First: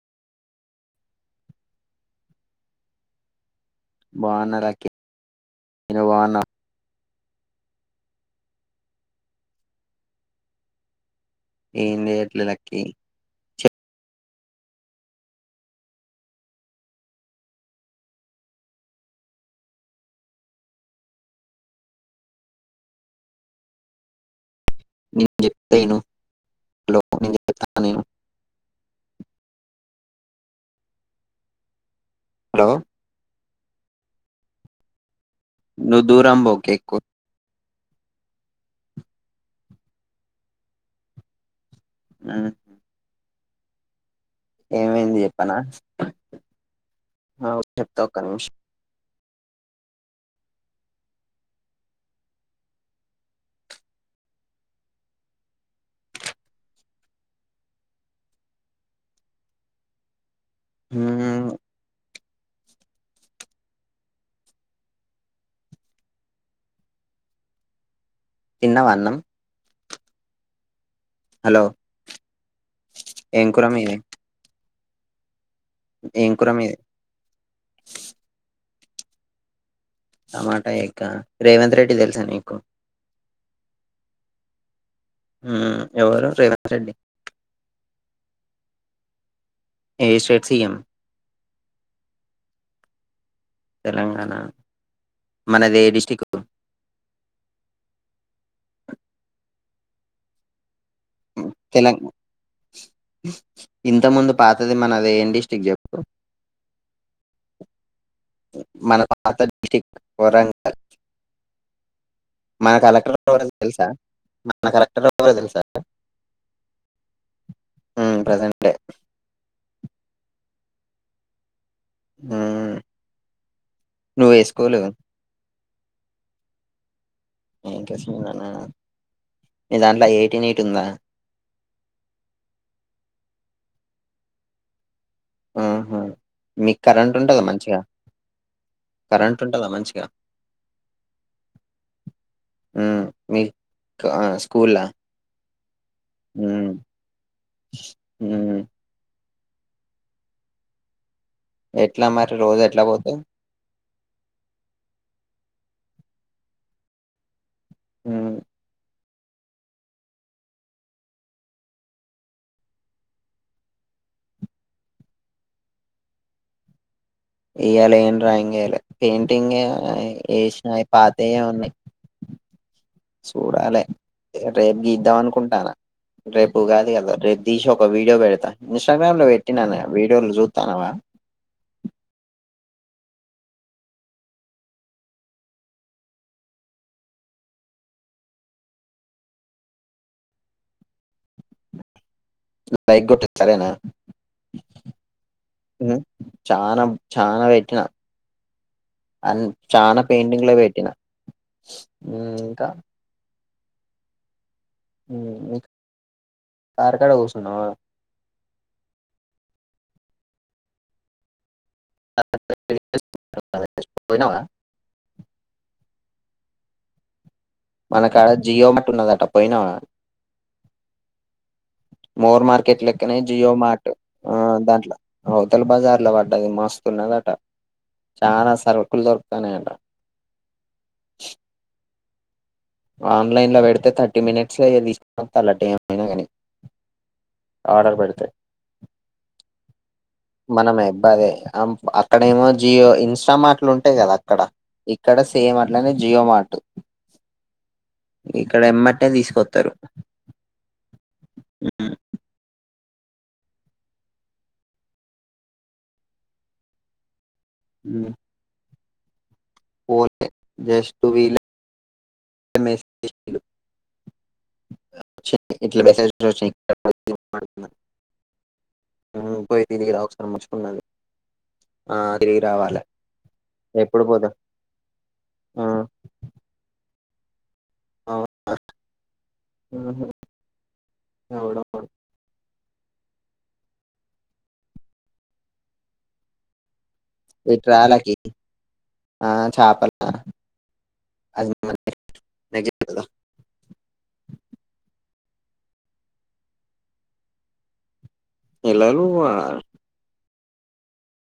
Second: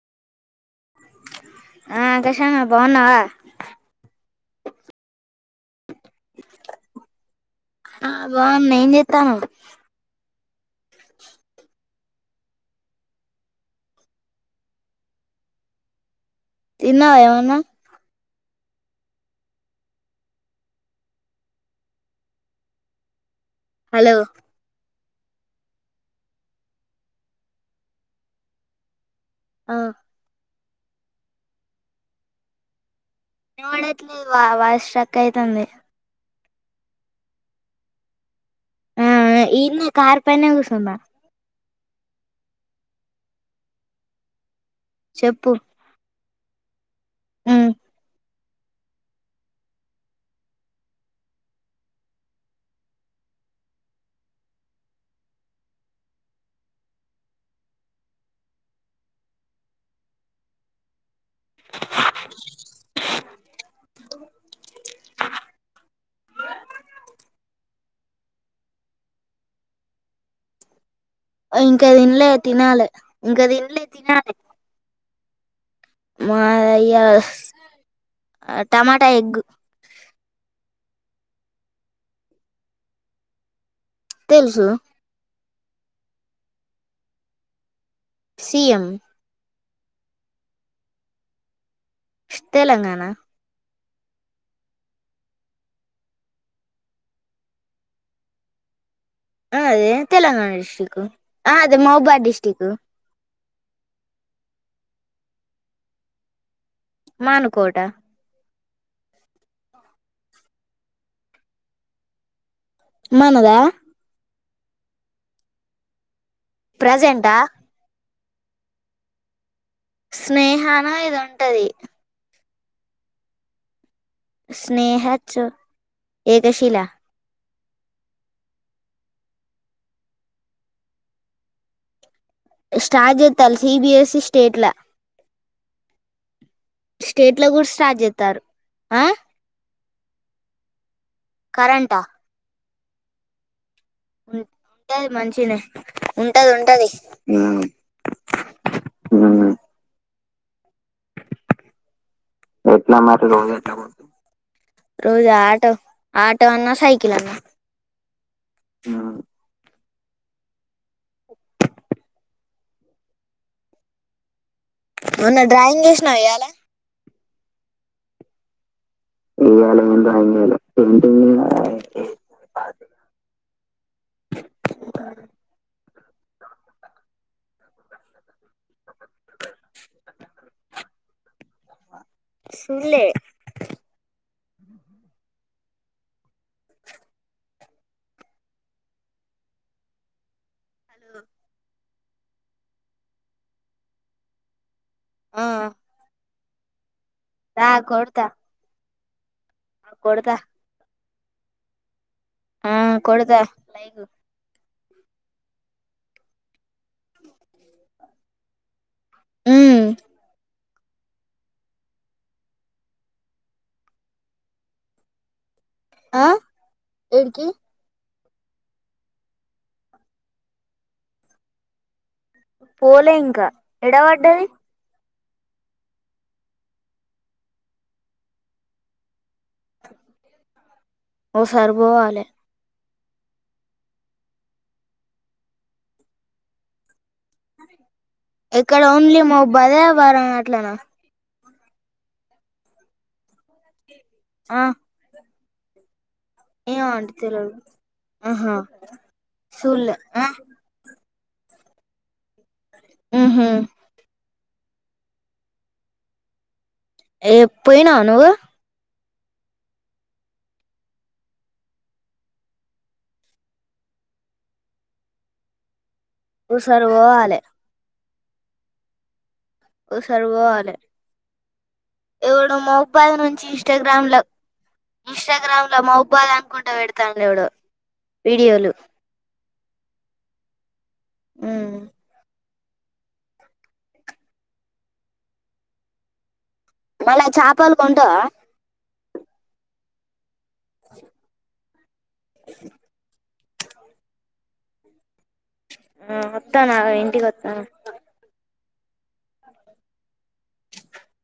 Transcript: ఆ కషానా బాగున్నావా బాగున్నా లక్కీ నువ్వు బాగున్నావు ఆ బాగున్నా ఎం చేస్తన్నావ్ ఏం చేయట్లే లక్కి తిన్నావా ఏవన్నా హలో నేను చెప్తా విను [unintelligible] ఆ హలో వినవాడట్లేవా వాయిస్ స్ట్రక్ అయితుంది నువ్ దూరం పో కేక్కు ఆ ఆ ఈన్నే కారు పైనే కూస్తున్న మ్మ్ ఏమైంది చెప్పు చెప్పనా ఆ ఉమ్ ఉండు చెప్తా ఒక్క నిమిషం ఉమ్మ్ తిన్నావా అన్నం హలో ఇంకా తిన్లే తినాలే ఇంకా ఏం కూర తిన్లే మీది తినాలే ఏం కూర మాదా మీది ఇయ్యాల టమాటా ఎగ్గు ఇంకా రేవంత్ రెడ్డి తెలుసా నీకు తెలుసు మ్మ్ ఎవరు రేవంత్ రెడ్డి సీఎం ఏ స్ట్రేట్ సిఎం తెలంగాణ తెలంగాణ మనది ఏ డిస్టిక్ [inaudible] అదే తెలంగాణ డిస్టక్ ఆ అదే మౌబాద్ డిస్టక్ ఇంతకు ముందు పాతది మనది ఎం డిస్టిక్ చెప్పు మానుకోట మన పాత డిస్టిక్ వరంగల్ మన కలెక్టర్ ఎవరో మనదా తెలుసా మన కలెక్టర్ ఎవరో తెలుసా ప్రెసెంట్ ఆ మ్మ్ ప్రెజెంటే స్నేహానో ఏదో ఉంటది ఉమ్మ్ స్నేహచు ఏకశిలా ఇంట్రెస్ంగ్ందన్న మీ దాంట్లో ఐఐటీ నీట్ ఉందా [inaudible] స్టాట్ చేస్తారు సిబిఎస్ఈ స్టేట్ లా ఆహ మీకు కరెంట్ స్టేట్ ఉంటందా లో కూడా మంచిగా స్టార్ట్ చేస్తారు ఆ కరెంట్ ఉంటందా మంచిగా గా కరెంట్ ఆ ఉమ్మ్ మి ఇంకా స్కూల్లా ఉంటది మంచినే ఉంటది మ్మ్ ఉంటది మ్మ్ [inaudible] ఉమ్మ్ ఎట్లా మరి రోజు ఎట్లా పోతావ్ మరి రోజు ఎట్లా పోతావ్ రోజా ఆటో ఆటో అన్నా సైకిల్ అన్నా ఉమ్మా ఉం అవునా డ్రాయింగ్ జేశ్నావియాల ఇయ్యాల ఏం డ్రాయింగ్ ఎయ్లే పెయింటింగ్ ఎ ఇయ్యాల ఏం డ్రాయింగ్ ఏయలే ఏశ్న అయి పెయింటింగ్ పాతయె ఉన్నయి చూడాలె రేపు గీద్దాం అనుకుంటాను రేపు ఉగాది గదా రేప్ దీసి ఒక వీడియో బడత ఇన్స్టాగ్రామ్ లో బెట్టిన నెన్ వీడియోలు జూత్తాన్నవా [inaudible] సుడ్లే హలో లైక్ గొట్టు సరేనా ఆ మ్ చానం చానా దా వెట్టిన కొడతా అ చానా కొడతా పెయింటింగ్లే పెట్టినా మ్ ఇంకా లైక్ మ్ కార్ కాడ గూసున్నవా మ్ [unintelligible] పొయినవా ఆ ఏడికి మన కాడ జియో మట్ ఉన్నదట పోయినావ మోర్ మార్కెట్ పోలే లెక్కనే ఇంకా జియో మార్ట్ ఆ ఎడబడ్డది దాంట్ల అవ్తల బజార్ లో వడ్డది మస్తున్నదట చాన సరుకుల్ దొర్ ఓ సారి బోవాలె ఆన్లైన్లో పెడితే థర్టీ మినిట్స్లో తీసుకొస్తాలట ఏమైనా గనీ ఆడర్ బెడితె ఇక్కడ ఓన్లీ మొబ్ అదే మనమే బేదె అం అక్కడేమో జియో ఇన్స్టా మాట్లు ఉన్ టయ్ గద అక్కడ ఇక్కడ సేమ్ అట్లనే జియో మార్ట్ ఏవొ అండి తెల్వదు ఆహా ఇక్కడ ఎమ్మటే తీసుకొస్తారు సూల్ల్ లే ఉమ్ ఊహు ఏ పోయినవా ఉమ్ నువ్వూ పోలే జష్ఠ వీల్లే మెసేజ్ జేశిల్లు ఒచ్చింది ఇట్ల ఓసారి పోవాలే [unintelligible] పోయి తిరిగి రా ఒకసారి మంచిగున్నది ఎవడొ మొబైల్ నుంచి ఎప్పుడు ఇన్స్టాగ్రామ్ల పోదాం ఇన్స్టాగ్రామ్ లో మొబాయ్ల్ అనుకుంటా పెడతాండు ఎవడొ వీడియోలు ఎవలు మ్ బలె ఇటు చాపలు కొంటవ రాలకి ఆ చాపలా అవి [unintelligible] ఆ ఒత్తాన ఆగు ఇంటికి ఒత్తాన ఎలాగో ఆ